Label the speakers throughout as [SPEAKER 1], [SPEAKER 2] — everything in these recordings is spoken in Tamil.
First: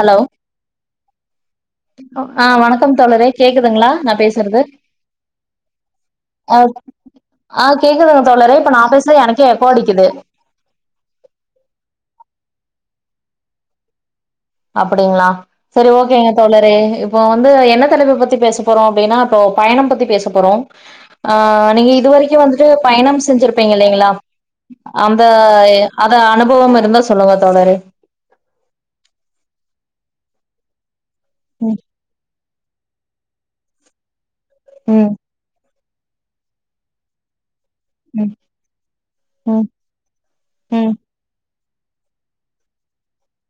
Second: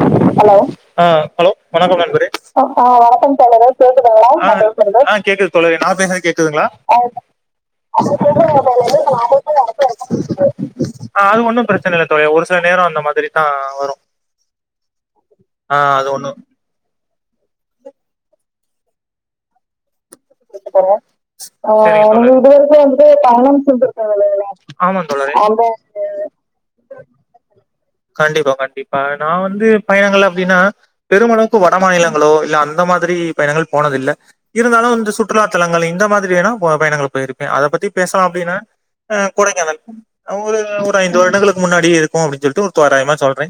[SPEAKER 1] ஹலோ
[SPEAKER 2] ஆ ஹலோ வணக்கம் நண்பரே ஆ
[SPEAKER 1] வணக்கம் தோழரே கேக்குதுங்களா நா பேசுறது
[SPEAKER 2] ஆ கேக்குது தோழரே நா பேசுற்து
[SPEAKER 1] ஆ
[SPEAKER 2] கேக்குதுங்ளா [unintelligible]
[SPEAKER 1] ஆ கேக்குதுங்க தோழரே இப்ப நா பேசுறது எனக்கே எக்கோ அடிக்குது
[SPEAKER 2] ஆ அது ஒன்னு ப்ரச்சன இல்ல தோழரே ஒரு சில நேரோ அந்த மாதிரி தா வரு
[SPEAKER 1] அப்படிங்ளா
[SPEAKER 2] ஆ
[SPEAKER 1] சரி
[SPEAKER 2] அது
[SPEAKER 1] ஓகேங்க
[SPEAKER 2] ஒண்ணு
[SPEAKER 1] தோழரே எப் போ வந்து என்ன தலைப்ப பத்தி பேச போறோ அப்டின்னா போ பயணம் பத்தி பேச போறோ ஆ நீங்க இது வரைக்கு வந்துட்டு பயணம் செஞ்சிருப்பீங்க இல்லைங்களா அந்த ய அத அனுபவம் இருந்தா சொல்லுங்க தோழரே
[SPEAKER 2] கண்டிப்பா கண்டிப்பா நா வந்து பயணங்கள் அப்டின்னா பெருமளவுக்கு வட
[SPEAKER 1] ம்
[SPEAKER 2] மாநிலங்களோ இல்ல அந் அந்த மாதிரி பயணங்கள் போனதில்ல இருந்தாலு வந்து
[SPEAKER 1] ம்
[SPEAKER 2] சுட் சுற்றுலாத்தலங்கள் இந்த மாதிரி வேனா போ பயணங்கள் போய்ருப்பே அத பத்தி பேச்லா அப்டின்னா அ
[SPEAKER 1] ம்
[SPEAKER 2] கொடைக்கானல் ஒரு
[SPEAKER 1] ம்
[SPEAKER 2] ஒரு ஐந்து வருடங்களுக் முன்னாடி இருக்கு அப்டி சொல்ட்டு ஒர் தோராயமா சொல்றே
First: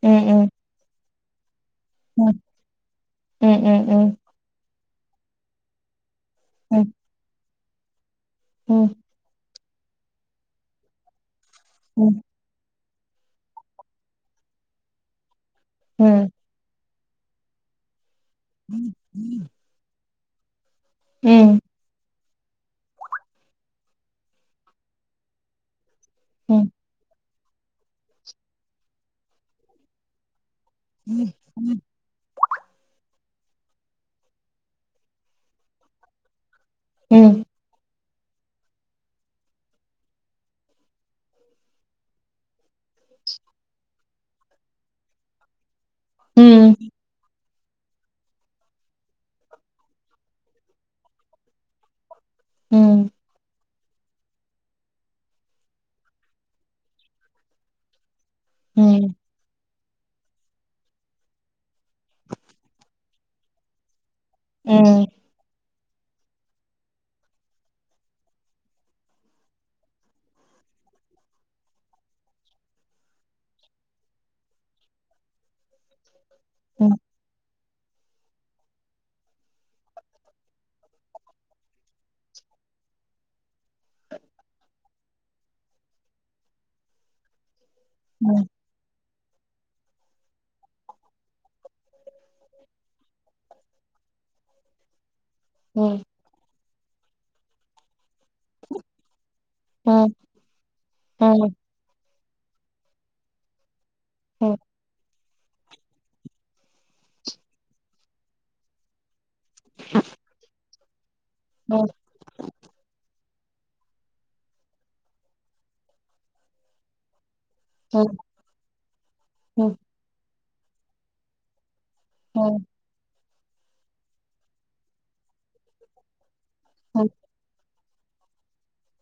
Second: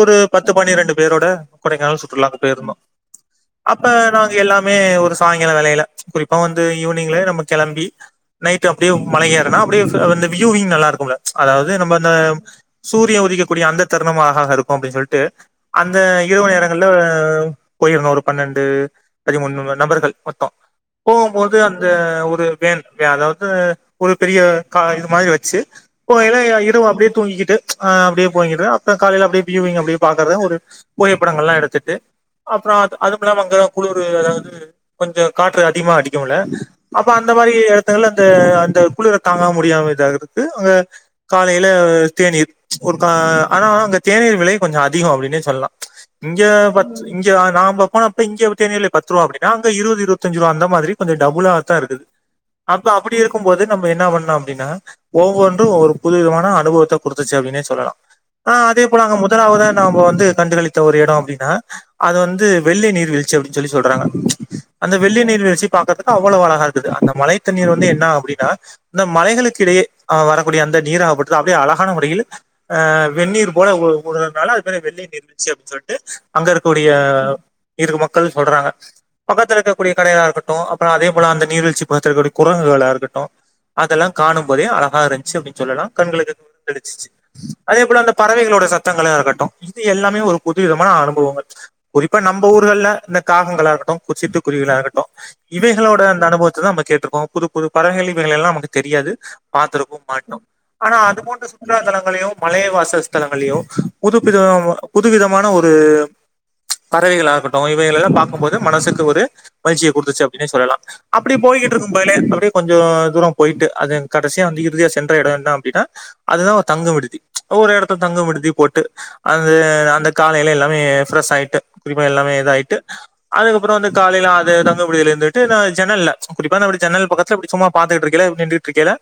[SPEAKER 2] ஒரு
[SPEAKER 1] ம் ம்
[SPEAKER 2] பத்து பன்னிரெண்டு பேரோட கொடைக்கானல் சுற்றுலா
[SPEAKER 1] ம்
[SPEAKER 2] போய்ருந்தோ
[SPEAKER 1] ம் ம்
[SPEAKER 2] அப்ப
[SPEAKER 1] ம்
[SPEAKER 2] நாங்க எல்லாமே ஒரு சாய்ங்கால வேலையில குறிப்பா வந்து ஈவ்னிங்ல நம்ம கெளம்பி நைட்
[SPEAKER 1] ம்
[SPEAKER 2] அப்டியேவ் மல ஏற்னா அப்டே ஃபு இந்த வியூவிங் நல்லார்க்குல அதாவ்து நம்ம
[SPEAKER 1] ம்
[SPEAKER 2] அந்த சூரிய உதிக்க குடிய அந்த தருணமாஹ இருக்கு அப்டி சொல்ட்டு அந்த
[SPEAKER 1] ம்
[SPEAKER 2] இரவு நேரங்கள்ல்ல போய்ருந்தோ ஒரு பன்னெண்டு பதிமூணு நபர்கள் மொத்தோ போம்போது
[SPEAKER 1] ம் ம்
[SPEAKER 2] அந்த ஒரு வேன் வே அதாவ்து ஒரு பெரிய கா இது மாதிரி வச்சி போவையில
[SPEAKER 1] ம்
[SPEAKER 2] இடுவ அப்டே தூங்கிகிட்டு ஆ அப்டே போயிங்கிட்டா அப்ப காலைய்ல அப்டே வ்யூவிங்க அப்டியே பாக்கற்த ஒரு புகைப்படங்கள்லா எடுத்துட்டு அப்றாத் அனுப்பலாம் அங்கதா குளுரு அதாவ்து கொஞ்சோ காற்று அதிக்மா அடிக்கும்ல அப்ப
[SPEAKER 1] ம்
[SPEAKER 2] அந்த
[SPEAKER 1] ம் ம்
[SPEAKER 2] மாதி இடத்துல அந்த அந்த குளிர தாங்க முடியாம இதாருக்கு அங்க காலைல தேனீர் ஒரு ஆ ஆனா அங்க தேநீர் விலை கொஞ்சோ அதிகோ அப்டின்னே சொல்லா இங்கே
[SPEAKER 1] ம்
[SPEAKER 2] பச்சு இங்கனா நாம்ப போனப்ப இங்கவ் தேனிர்ல பத்ரூபா அப்டினா அங்க இருவது இருவத்தஞ்சிரூபா அந்த மாதிரி கொஞ்சோ டபுளாத்தா இருக்குது அப்ப அப்படி
[SPEAKER 1] ம்
[SPEAKER 2] இருக்கும்போது நம்ம என்னா பண்ணு அப்டின்னா ஒவ்வொன்று ஒவ்வொரு புது விதமான அனுபவத்த குடுத்துச்சு அப்டினே சொல்லலா ஆ அதே போல அங்க முதலாவதா நாம வந்து கண்டுகளித்த ஒரு எடோ அப்டின்னா அது வந்து வெள்ளி நீர்வீழ்ச்சி அப்டி சொல்லி சொல்றாங்க
[SPEAKER 1] ம்
[SPEAKER 2] அந்த வெள்ளி நீர்வீழ்ச்சி பாக்கறதுக்கு அவ்ளோ அழகா இருக்குது அந்த மழை தண்ணீர் வந்து என்னா அப்டின்னா அந்த மலைகளுக்கிடையே அ வரக்கூடிய அந்த நீராகப்பட்டது அப்டே அழகான முறையில் ஆ வெந்நீர் போட ஓர் ஒரு ஒரு நலா அது பேரு வெந்நீர் நீர்வீழ்ச்சி அப்டின் சொல்ட்டு அங்க இருக்கூடிய
[SPEAKER 1] ம்
[SPEAKER 2] இருக்க மக்கள் சொல்றாங்க பக்கத்துல இருக்க கூடிய கடையாருகட்டு அப்பறோ அதே போல அந்த நீர்வீழ்ச்சி பக்கத்துலருக்கூடிய குரங்குகளாகட்டு அதெல்லா காணும் போதே அழகா இருந்த்ச்சு அப்டின்னு சொல்லலா கண்களுக்கு கெடச்சுச்சு அதே போல அந்த
[SPEAKER 1] ம்
[SPEAKER 2] பறவைகளோட சத்தங்களே ஆகட்டு இது எல்லாமே ஒரு புதுவிதமான அனுபவங்கள் குறிப்பா நம்ம ஊர்கள்ல இந்த காகங்களாகட்டு குச்சித்து குருவிகளாகட்டு
[SPEAKER 1] ம்
[SPEAKER 2] இவைகளோட அந்த அனுபவத்ததா நம்ம கேட்ருக்கோம புது புது பறவை இவைகள் எல்லா நமக்கு தெரியாது பாத்திருக்கவு
[SPEAKER 1] ம்
[SPEAKER 2] மாட்டோ ஆனா அது போன்ற
[SPEAKER 1] ம்
[SPEAKER 2] சுற்றுலா தலங்களையோ மலைவாசஸ்தலங்களையோ புதுப்பித
[SPEAKER 1] ம் ம்
[SPEAKER 2] புதுவிதமான ஒரு பறவைகளாகட்டு இவைகலெல்லா பாக்கும்போது மனசுக்கு ஒரு மகிழ்ச்சிய குடுத்துச்சு அப்டின்னே சொல்லலா அப்டி
[SPEAKER 1] ம்
[SPEAKER 2] போய்கிட்டுருக்கும் பயலே அப்டி கொஞ்சோ தூரோ போயிட்டு அது கடைசியா வந்து இறுதியா சென்ற எடோ என்ன அப்டின்னா அதுதா ஒரு தங்கு விடுதி ஒரு எடத்துல
[SPEAKER 1] ம்
[SPEAKER 2] தங்கு விடுதி போட்டு அந்த
[SPEAKER 1] ம்
[SPEAKER 2] அந்த காலைல எல்லாமே ஃப்ரெஷ் ஆயிட்டு எல்லாமே இதாயிட்டு அதுக்கப்றோ வந்து காலைல அது தங்கு விடுதில இருந்துட்டு நா ஜன்னல்ல அப்டி பாத்தா அப்டி
[SPEAKER 1] ம் ம்
[SPEAKER 2] ஜன்னல் பக்கத்துல இப்டி சும்மா பாத்துட்ருக்கேல நின்ட்ருக்கேல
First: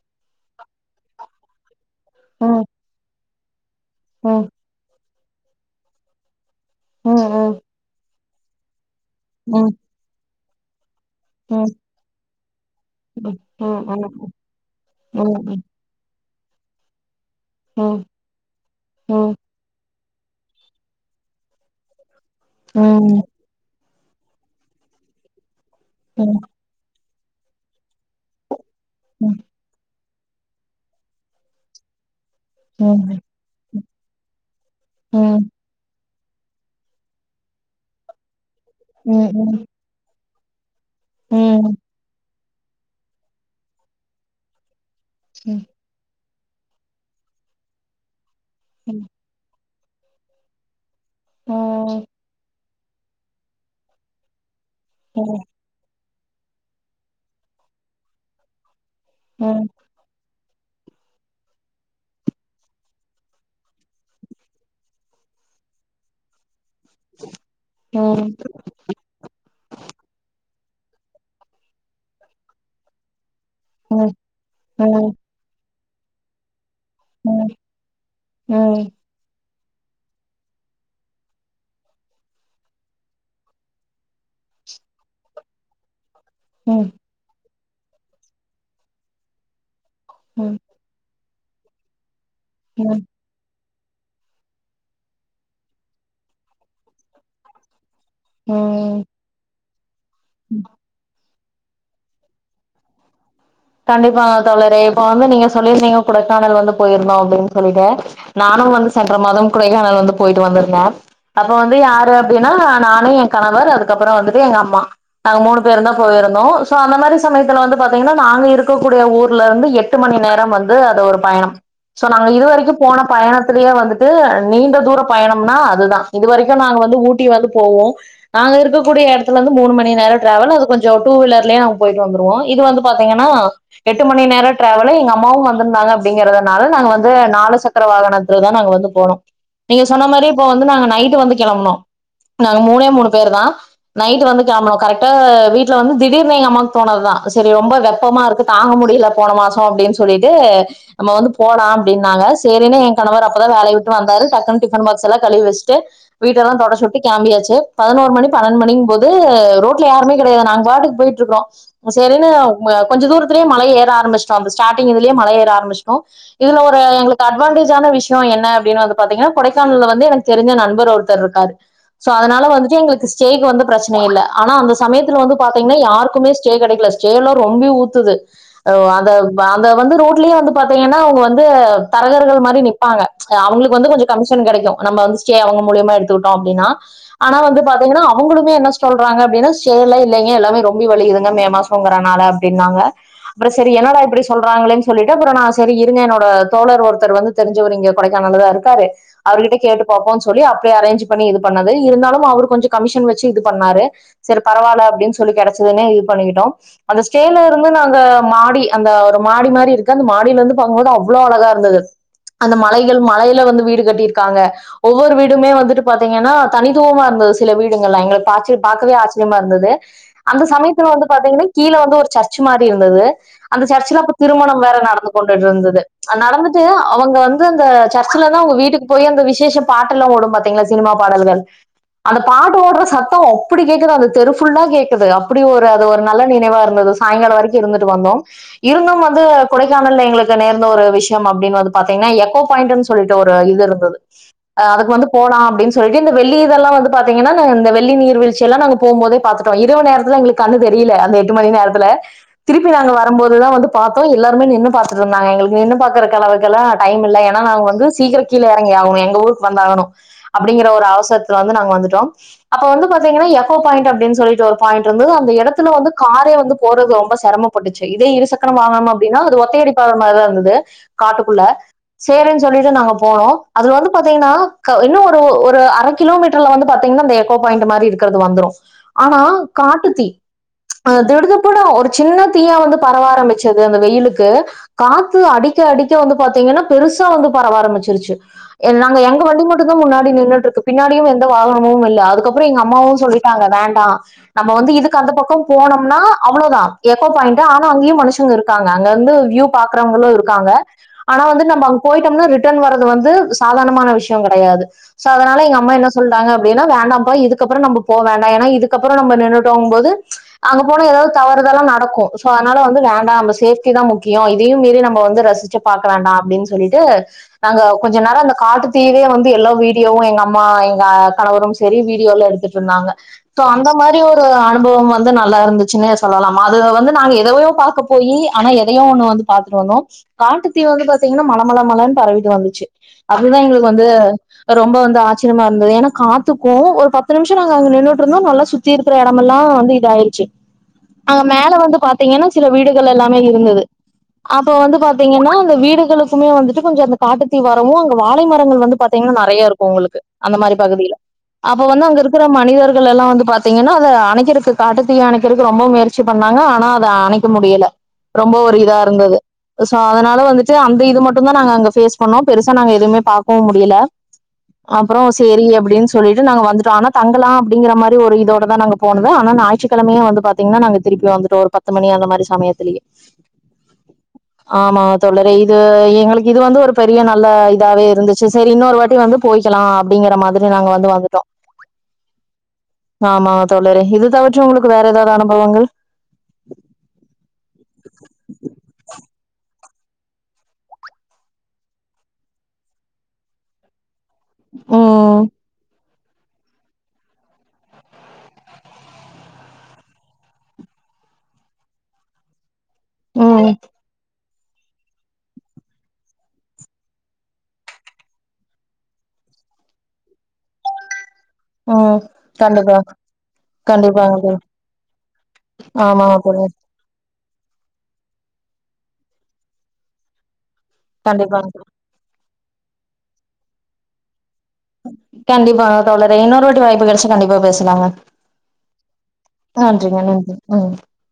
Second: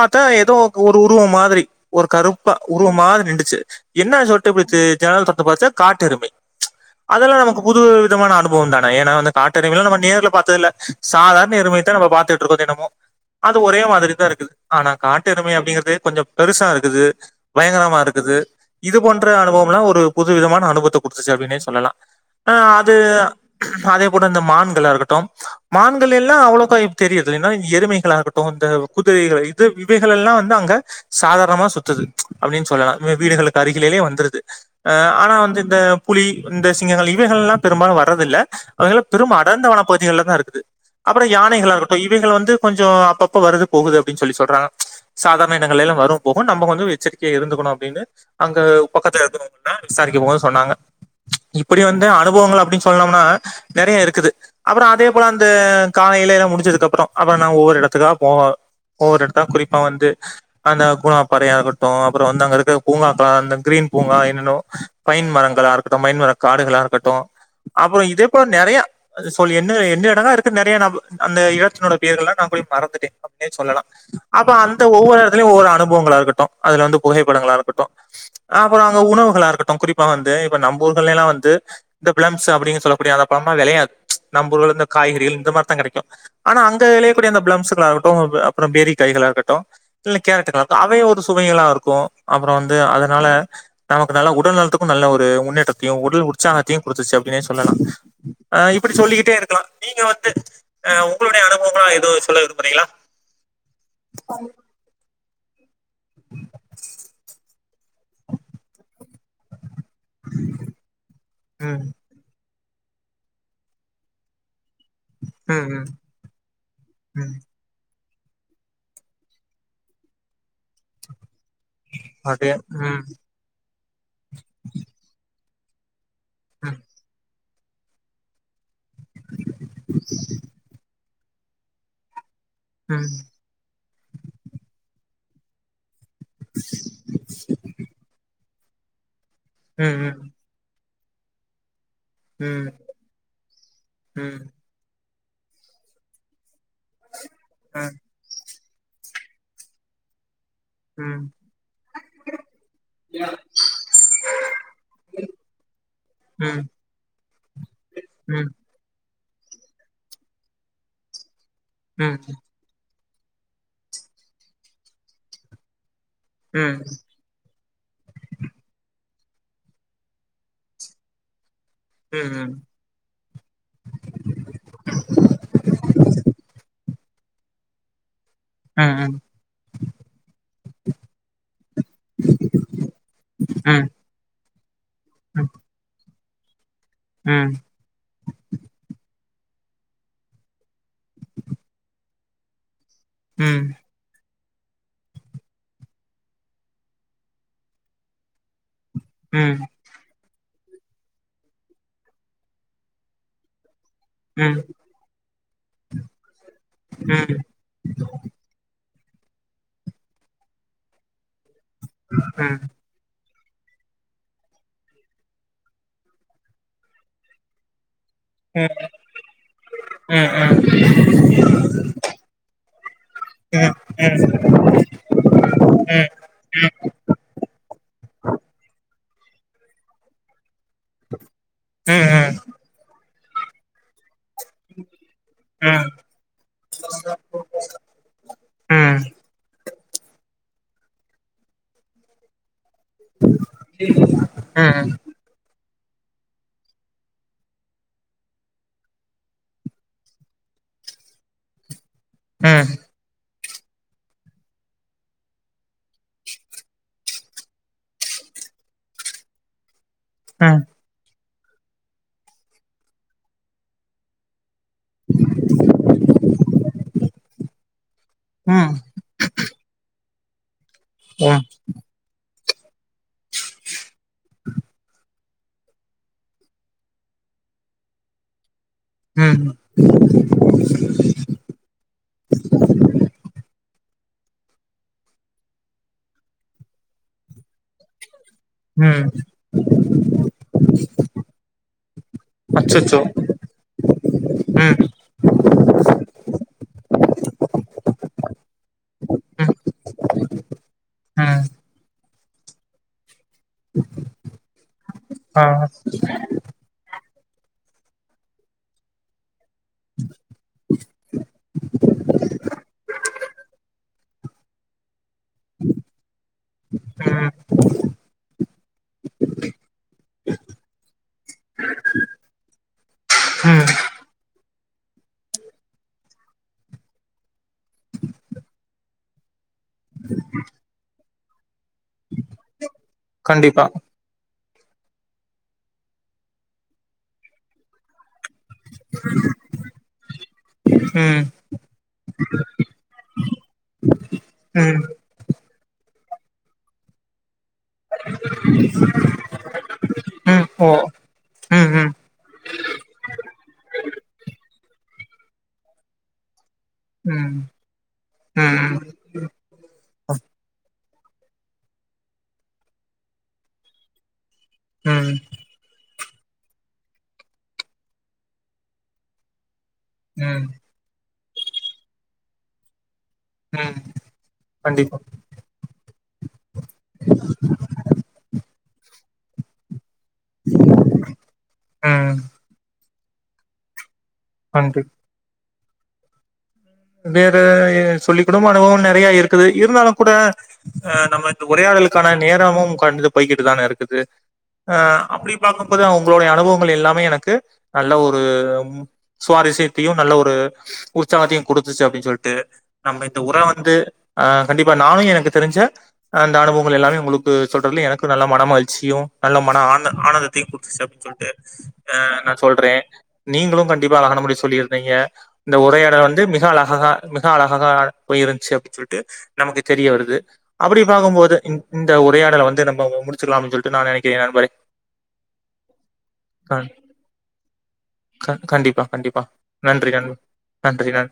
[SPEAKER 2] பாத்தா ஏதோ ஒரு உருவோ மாதிரி ஒரு கருப்பா
[SPEAKER 1] ம்
[SPEAKER 2] உருவம் மாதிரி நின்டுச்சு என்னான்னு
[SPEAKER 1] ம்
[SPEAKER 2] சொல்ட்டு இப்டி ஜன்னல் தொறந்து பாத்தா காட்டெருமை அதெல்லா நமக்கு புது விதமான அனுபவோ தான ஏன்னா வந்து காட்டெருமைல்லா நம்ம நேர்ல பாத்தது இல்ல சாதார்ண
[SPEAKER 1] ம்
[SPEAKER 2] எருமைதா நம்ம பாத்துட்டுருக்கோ தெனமு அது ஒரே மாதிரி தா இருக்குது ஆனா காட்டெருமை அப்டிங்கறதே கொஞ்சோ பெருசா இருக்குது பயங்கரமா இருக்குது இது போன்ற
[SPEAKER 1] ம்
[SPEAKER 2] அனுபவம்லா ஒரு புதுவிதமான அனுபவத்த குடுத்துச்சுனே அப்டின்னே சொல்லலா ஆ அது
[SPEAKER 1] ம்
[SPEAKER 2] பாதைய கூட இந்த மான்களாகட்டு மான்கள் எல்லா அவ்ளோக்கா இப் தெரியறதில்ல ஏன்னா எருமைகளாக ட்டு இந்த குதிரைகள் இவை இவைகளெல்லா வந்து அங்க சாதாரணமா சுத்துது அப்டின்னு சொல்லலா வீ வீ வீடுகளுக்கு அருகிலேலே வந்துருது அ ஆனா வந்து இந்த புலி இந்த சிங்கங்கள் இவைகள் எல்லா பெரும்பாலு வர்றதுல்ல அவைகல்லா பெரும் அடர்ந்த வன பகுதிகள்லதா இருக்குது அப்றோ யானைகளா இருக்கட்டும் இவைகள் வந்து கொஞ்சோ அப்பப்ப வருது போகுது அப்டின்னு சொல்லி சொல்றாங்க சாதார்ண இடங்களெல்லா வரும் போகும் நம்ம வந்து எச்சரிக்கையா இருந்துக்கணு அப்டின்னு அங்க பக்கத்த இருக்குற நா விசாரிக்க மோது சொன்னாங்க இப்டி வந்து அனுபவங்கள் அப்டின் சொ ன்னோம்னா நெறைய இருக்குது அப்றோ அதே போல அந்த காலைல இது முடிச்சதுக்கப்றோ அப்றோ நா ஒவ்வொரு எடத்துக்கா போவே ஒவ்வொரு எடத்தா குறிப்பே வந்து அந்த கூ னா படையாகட்டு அப்றோ வந்து அங்க இருக்க பூங்காக்களா கிரீன் பூங்கா என்னன்னோ பைன் மரங்களா இருக்கட்டு மைன்மர காடுகளா இருக்கட்டு கட்டு அப்றோ இதே போல நெறையா சொல்லு என்ன என்ன இடங்கா இருக்குன்ன நெறைய ந அந்த இடத்தினோட பெயர்கள்லா நா போய் மறந்துட்டே ஏ சொல்லலா அப்ப அந்த ஒவ்வொரு எடத்துலயு ஒவ்வொரு அனுபவங்களா இருக்கட்டு அதுல வந்து புகைப்படங்களா கருக்கட்டு அப்புறோ அங்க உணவுகளா இருக்கட்டும் குறிப்பா வந்து இப்ப நம்பூர்கள் எல்லா வந்து இந்த பிளம்ஸ் அப்டின்னு சொல்லக்கூடிய அந்த பழமெல்லா வெளையாது நம்பூர்ல இந்த காய்கறிகள் இந்த மாதிரி தா கெடக்கு ஆனா அங்கே வெளையக் கூடிய அந்த பிளம்ஸ்களாகட்டும் அப்றோ பேரிக்காய்களா கட்டு இல்ல கேரட்டுகளாகட்டு அவை ஒரு சு துவைகளாருக்கு அப்றோ வந்து அதனால நமக்கு நல்ல உடல் நலத்துக்கும் நல்ல ஒரு முன்னேற்றத்தையு உடல் உற்சாகத்தையு குடுத்துச்சு அப்டின்னே சொல்லலா அ இப்டி சொல்லிக்கிட்டே இருக்கலா நீங்க வந்து அ உங்களுடைய அனுபவங்கள் எதவு சொல்ல விரும்புறீங்களா
[SPEAKER 1] கண்டிப்பா தோழரே இப்ப வந்து நீங்க சொல்லிர்தீங்க கொடைக்கானல் வந்து போயிர்ந்தோ அப்படின் சொல்லிட்ட நானு வந்து சென்ற மாதம் கொடைக்கானல் வந்து போய்ட்டு வந்துருந்தாம் அப்ப வந்து
[SPEAKER 2] ம்
[SPEAKER 1] யாரு அப்டின்னா நானு என் கணவர் அதுக்கப்பறௌ வந்துட்டு எங்க அம்மா நாங்க மூணு
[SPEAKER 2] ம்
[SPEAKER 1] பேரு
[SPEAKER 2] ம்
[SPEAKER 1] தா போயிருந்தோ சோ அந்த மாதிரி
[SPEAKER 2] ம்
[SPEAKER 1] சமயத்துல வந்து பாத்தீங்கன்னா நாங்க இப் இருக்கக்கூடிய ஊர்ல இருந்து எட்டு மணி நேரம் வந்து அத ஒரு பயணம் சோ நாங்க
[SPEAKER 2] அப்டியா
[SPEAKER 1] இதுவரைக்கு போன
[SPEAKER 2] ம்
[SPEAKER 1] பயணத்திலியே வந்துட்டு நீண்ட தூர பயணம்னா அதுதா இது வரைக்கு நாங்க
[SPEAKER 2] ம்
[SPEAKER 1] வந்து ஊட்டி வந்து போவோ நாங்க இருக்கக்கூடிய எடத்துல இந்து மூணு மணி நேரம் டிரராவல் அது கொஞ்சோ டூ வீலர்லயு நாங்க போய்ட்டு வந்துருவோ இது வந்து
[SPEAKER 2] ம்
[SPEAKER 1] பாத்தீங்கன்னா எட்டு மணி நேர டிராவுலு எங்க அம்மாவு வந்துருந்தாங்க ப்டிங்கறதுனால நாங்க வந்து நாலு சக்கர வாகனத்துல தா நாங்க வந்து போனோ நீங்க
[SPEAKER 2] ம்
[SPEAKER 1] சொன்ன
[SPEAKER 2] ம்
[SPEAKER 1] மாரி வந்து நாங்க நைட் வந்து கெளம்னோ நாங்க
[SPEAKER 2] ம்
[SPEAKER 1] மூணே மூணு பேரு தா நைட்
[SPEAKER 2] ம்
[SPEAKER 1] வந்து கேமரோ கரெக் ட வீட்ல வந்து திடீர் நீங் அம்மாக் தோணதுதா சரி ரொம்ப
[SPEAKER 2] ம்
[SPEAKER 1] வெப்பமா இருக்கு தாங்க முடியல போன மாசோ அப்டின் சொல்லிட்டு நம்ம
[SPEAKER 2] ம்
[SPEAKER 1] வந்து போலா அப்டின்னாங்க சரினு என் கணவர் அப்பதா வேலைய விட்டு வந்தாரு டக்குன்னு டிஃபன் பாக்ஸ் அல்லா கழுவி வச்ட்டு வீட்டல்லா
[SPEAKER 2] ம்
[SPEAKER 1] தொடச்சுட் கிம்பியாச்சு பதினோரு மணி
[SPEAKER 2] ம் ம்
[SPEAKER 1] பன்னெண்டு மணிங் போது ரோட்ல யாருமே கிடையாது நாங்க பாட்டுக்கு போயிட்ருக்றோ
[SPEAKER 2] ம்
[SPEAKER 1] சரிநு ம கொஞ்ச தூரத்தலயே மலைய ஏற ஆரம்பிச்டோ அந்த ஸ்டாடிங் இதுலியே மலை ஏற ஆரம்பிச்சோ இதுல ஒரு
[SPEAKER 2] ம்
[SPEAKER 1] எங்ளுக் கட்வான்டேஜான விஷ்யு என்ன அப்டின்னா வந்து பாத்தீங்கன்னா கொடைக்கானல்ல வந்து எனக்கு தெரிஞ்ச நண்பர் ஒருத்தர் ருக்காரு சோ
[SPEAKER 2] ம் ம்
[SPEAKER 1] அதனால வந்துட்டு எங்ளுக்குஸ் ஜேக்கு வந்து ப்ரச்ன இல்ல ஆனா அந்த சமயத்துல வந்து பாத்தீங்னய் யாருக்குமே ஸ்டே கிடைக்கல ஸ்டேலா ரொம்பி ஊத்துது அவ்
[SPEAKER 2] ம் ம்
[SPEAKER 1] அந்தவ் அந்த வந்து ரோட்லியே வந்து பாத்தீங்கன்னா அவங்க வந்து தரகர்கள் மாரி நிப்பாங்க அவங்களுக்கு ஜ கொஞ்சம் கமிஷன் கிடைக்கும் நம்ப வந்து ஸ்டே அவங்க மூலியமா எடுத்துக்கிட்டோ அப்டின்னா ஆனா வந்து பாத் சுய்ங்கனா அவங்களுமே என்ன சொல்றாங்க அப்டின்ன ஷேர்ல இல்லைங்க எல்லாமே ரொம்பி வலியுதுங்க மே மாசம்ங்கறனால அப்டின்னாங்க
[SPEAKER 2] ம்
[SPEAKER 1] அப்ற சரி என்னடா இப்டிஸ் சொல்றாங்களேன்ன சொல்லிட்டு அப்பற நா சரி இருங்க என்னோட தோழர் ஒருத்தர் வந்து தெரிஞ்சவர் இங்க கொடைக்கானல்லதா இருக்காரு அருலிட்ட
[SPEAKER 2] ம்
[SPEAKER 1] கேட்டுப்பாப்போன் சொல்லி அப்ரே அரேன்ஜு பண்ணி இது பண்ணது இருந்தாலும் அவர் கொஞ்சு கமிஷன் வச்சி இது பண்ணாரு சரி பரவால்ல அப்டின் சொல்லி கிடைச்சதுனே இது பண்ணிக்கிட்டோம் அந்த ஸ்டேல இருந்து நாங்கம் மாடி அந்த ஒரு மாடி மாரி இருக்கு அந்த மாடில இருந்து பாக்கும்போது அவ்ளோ அழகா இருந்தது அந்த மலை யல் மலையில வந்து வீடு கட்டிர்க்காங்க ஒவ்வொரு வீடுமே வந்துட்டு பாத்தீங்கன்னா தனித்துவமா இருந்தது சில வீடுகள்லா எங்ளுக் பாச்சி பாக்கவே ஆச்சரியமா இருந்தது அந்த
[SPEAKER 2] ம்
[SPEAKER 1] சமயத்துல வந்து பாத்தீங்கன்னய் கீழ வந்து ஒரு ச்சர் மாரி இருந்தது அந்த சர்ச்சல அப்ப திருமணம் வேற நடந்து கொண்டிட்ருந்தது நடந்துட்டு அவங்க வந்து அந்த சர்ச்சல தான் அவங்க வீட்டுக்கு போய் அந்த விசேஷ பாட்டு எல்லா ஓடும் பாத் திங்ளா சினிமா பாடல்கள் அந்த பாட்டு ஓடுற சத்தம் அப்படி கேடக்குது அது தெரு ஃபுல்லா கேக்குது அப்படி ஒரு அது ஒரு நல்ல நினைவா இருந்ததுஸ் சாயங்கால வரைக்கி இருந்துட்டு வந்தோ இருந்தும் வந்து கொடை யாண எங்களுக்கு நேர்ந்த ஒரு விஷ்யம் அப்டின் வந்து பாத்தீங்கன்னா எக்கோ பாய்ண்ட்டுன் சொ சொல்லிட்டோ ஒரு இது இருந்தது அ அதுக்கு வந்து போலாம் அப்டின் சொல்லிட்டு இந்த வெள்ளி இதெல்லா வந்து பாத்தீங்கன்னா இந்த வெள்ளி நீர் வீ்ழ்ச்சியெல்லா நாங்க போம்போதே பாத்துட்டோ இரவு நேரத்துல எங்ளுக் கண்ணு தெரியல அந்த எட்டு மணி நேரத்துல திருப்பி நாங்க வர் ரம்போதுதா வந்து பாத்தோ எல்லார்மே நின்னு பாத்துட்ருந்தாங்க எங்களுக் நின்னு பாக்கறக் கலவுக்கல்லா டைம் இல்ல ஏனா நா வந்து சீக்கிரக் கீழ யறங்கி ஆகனு எங்க ஊருக் வந்த் ஆகணு அப்படிங்கிற ஒரு அவசரத்துல வந்து நாங்க வந்துட்டோ அப்ப வந்து பாத்தீங்கன்னா எக்கோ பாய்ண்ட் அப்டின் சொல்லிட்டோத் பாய்ண்ட் ருந்தது அந்த எடத்துல வந்து காரே வந்து போறது ரொம்ப ச சிரமபட்டுச்சு இதே இருசக்கர வாகணம் அப்டின்னா அது ஒத்தையடிப்பாத மாரிதா இருந்தது காட்டுக்குள்ள சேரின்னு சொல்லி தா நாங்க போனோ அதுல வந்து பாத்தீங்கன்னா இன்னு ஒரு அர கிலோமீட்டர்ல வந்து பாத்தீங்கன்னா அந்த எக்கோ பாயிண்ட் மாதிரி இருக்குறது வந்துரு ஆனா காட்டுத்தீ அ-திடுதிப் புன்னு ஒரு சின்ன தீயா வந்து பரவ ஆரம்பிச்சது அந்த வெயிலுக்கு காத்து அடிக்க அடிக்க வந்து பாத்தீங்கன்னா பெருசா வந்து பரவ ஆரம்பிச்சிருச்சு நாங்க
[SPEAKER 2] ம்
[SPEAKER 1] எங்க வண்டி மட்டும் தா முன்னாடி நின்னுட்டு இருக்கு. பின்னாடியு எந்த வாகனமும் இல்ல. அதுக்கப்புறோ எங்க
[SPEAKER 2] அச்சச்சோ
[SPEAKER 1] அம்மாவும் சொல்லி டாங்க வேண்டா, நம்ம வந்து
[SPEAKER 2] ம்
[SPEAKER 1] இதுக்கு அந்த பக்கோ போனம்னா. அவ்ளோதா எக்கோ பாயிண்ட் ஆனா அங்கேயு மனுஷங்க இருக்காங்க. அங்க அங்க வியூ
[SPEAKER 2] ம்
[SPEAKER 1] பாக்கிறவங்களும் இருக்காங்க. ஆனா
[SPEAKER 2] ம்
[SPEAKER 1] வந்து நம்ப அங்க போயிட்டோம்னா ரிட்டர்ன் வர்றது வந்து சாதார்ணமான விஷ்யோ கெடையாது. சோ அதனால
[SPEAKER 2] ஆ
[SPEAKER 1] எங்க அம்மா என்ன சொல்றாங்க, வேனா வேண்டாம்பா, இதுக்கப்றோ நம்ம போ வேண்டா ஏன்னா இதுக்கப்பறோ நம்ம நின்னுடோம் போது, அங்க போனா ஏதாவ்து தவறுதலா நடக்கு சோ அத்னால வந்து வேண்டா நம்ம சேஃப்டி தா முக்கியோ. இதையும் மீறி நம்ம வந்து, ரசிச்சு பாக்க வேண்டா அப்டின்னு சொல்லிட்டு
[SPEAKER 2] ம் ம்
[SPEAKER 1] நாங்க கொஞ்சோ நேரோ அந்த காட்டு தீவே வந்து எல்லோ வீடியோவு எங்க அம்மா எங்க கணவரும் சரி வீடியோல எடுத் சொன்னாங்க சோ அந்த மாதிரி ஒரு அனு அனுபவம் வந்து நல்லா இருந்துச்சுன்னே சொல்லலாமா அதுல வந்து நாங்க எதையோ பாக்க போய், ஆனா எதையோ ஒண்ணு வந்து பாத்துட்டு வந்தோ. காட்டுத்தீ வந்து பாத்தீங்கன்னா மலமல மலன் பரவிட்டு வந்துச்சு. அதுதா
[SPEAKER 2] கண்டிப்பா
[SPEAKER 1] எங்களுக்கு வந்து, ரொம்ப வந்து ஆச்சரியமா இருந்தது. ஏன்னா காத்துக்கும் ஒரு பத்து நிமிஷோ நாங்க அங்க நின்னுட்டு இருந்தோம் நல்லா சுத் திருக்கிற இடமெல்லா வந்து இத ஆயிடுச்சு. அங்க
[SPEAKER 2] ம்
[SPEAKER 1] மேல வந்து பாத்தீங்கன்னா, சில வீடுகள் எல்லாமே இருந்தது அப்ப வந்து
[SPEAKER 2] ம்
[SPEAKER 1] பாத் தீங்கன்னா அந்த வீடுகளுக்குமே வந்துட்டு கொஞ்சோ அந் காட்டு தீ வரவு அங்க வாழை மரங்கள் வந்து பாத்தீங்கன்னா நெறைய இருக்கும் உங்களுக்கு அந்த
[SPEAKER 2] ம்
[SPEAKER 1] மாதிரி
[SPEAKER 2] ஓ
[SPEAKER 1] பகுதியில, அப்ப
[SPEAKER 2] ம்
[SPEAKER 1] வந்து
[SPEAKER 2] ம்
[SPEAKER 1] அங்க இருக்கிற மனிதர்கள் எல்லாம் வந்து பாத்தீங்கன்னா, அத அணக்கிறதுக்கு காட்டுத்தீ அணக்கிறதுக்கு ரொம்ப முயற்சி பண்ணாங்க. ஆனா அத அணைக்க
[SPEAKER 2] ம்
[SPEAKER 1] முடியல ரொம்ப ஒரு இதா
[SPEAKER 2] ம்
[SPEAKER 1] இருந்தது. சோ அதனால வந்துட்டு அந்த இது மட்டும் தான் நாங்க அங்க ஃபேஸ் பண்ணோ பெருசா நாங்க எதுவுமே பாக்கவு முடியல. அப்றோ
[SPEAKER 2] ம்
[SPEAKER 1] சேரி அப்டின்னு சொல் சொல்லிட்டு நாங்க வந்துட்டோ ஆனா தங்கலா அப்டிங்கற மாரி ஒரு இதோட தா நாங்க போனது ஆனா நாயிற்றுக்கெழமையு வந்து பாத்
[SPEAKER 2] ம்
[SPEAKER 1] நாங்க திருப்பி வந்துட்டோ ஒரு பத்து மணி அந்த மாதிரி சமயத்திலியே.
[SPEAKER 2] ம்
[SPEAKER 1] ஆமா
[SPEAKER 2] கண்டிப்பா
[SPEAKER 1] தோழரே. இது எங்ளுக்கு இது வந்து ஒரு பெரிய நல்ல இதாவே இருந்துச்சு. சேரி இன்னொரு வாட்டி வந்து போயிக்கலா அப்டிங்குற மாதிரி நாங்க வந்து வந்துட்டோ
[SPEAKER 2] ம்
[SPEAKER 1] ஆமா தோழரே, இது தவற்றும் உங்களுக்கு வேற
[SPEAKER 2] ஹண்ட்ரட்
[SPEAKER 1] ஏதாவ்து அனுபவங்கள்.
[SPEAKER 2] வேற சொல்லிக்குடும் அனுபவோ நெறைய இருக்குது, இருந்தாலு கூட அ-நம்ம இந்த உரையாடலுக்கான நேரமும் கடந்து போய்கிட்டு தான இருக்குது. ஆ
[SPEAKER 1] ம்
[SPEAKER 2] அப்டி பாக்கும்போது அவங்களுடைய அனுபவங்கள் எல்லாமே எனக்கு நல்ல ஒரு சுவாரிசியத்தையுநல்ல ஒரு உற்சாகத்தையு குடுத்துச்சு அப்டின்னு சொல்லிட்டு. நம்ம இந்த உர
[SPEAKER 1] ம்
[SPEAKER 2] வந்து அ-கண்டிப்பா நானும் எனக்கு தெரிஞ்ச அந்த அனுபவங்கள் எல்லாமே உங்களுக்கு சொல்றதுல, எனக்கு நல்ல மன மகிழ்ச்சியும், நல்ல மன ஆன-ஆனந்தத்தையு குடுத்துச்சு. அப்டின் சொல்ட்டு
[SPEAKER 1] ம்
[SPEAKER 2] ஆ நா
[SPEAKER 1] கண்டிப்பா
[SPEAKER 2] சொல்றேன், நீங்களும் கண்டிப்பா
[SPEAKER 1] கண்டிப்பாங்க
[SPEAKER 2] அழகான
[SPEAKER 1] தோழி
[SPEAKER 2] முடிவு சொல்லிருந்தீங்க. இந்த உரையாடல்
[SPEAKER 1] ஆமாங்க
[SPEAKER 2] வந்து
[SPEAKER 1] தோழி
[SPEAKER 2] மிக அழ அஹஹா மிக அழகாக போயிருந்துச்சு அப்டின்னு சொல்லிட்டு நமக்கு தெரிய வருது. அப்டி பாக்கும்போது,
[SPEAKER 1] கண்டிப்பாங்க தோழி
[SPEAKER 2] இந்-இந்த உரையாடல வந்து நம்ம முடிச்சக்கலாம்னு சொல்லிட்டு நா நெனக்கிறேன் நண்பரே.
[SPEAKER 1] கண்டிப்பா தோழரே இன்னொரு வாட்டி வாய்ப்பு கெடச்சா கண்டிப்பா பேசலாங்க.
[SPEAKER 2] க-கண்டிப்
[SPEAKER 1] நன்றிங்க நன்றி. ம்
[SPEAKER 2] நன்றி நன்றி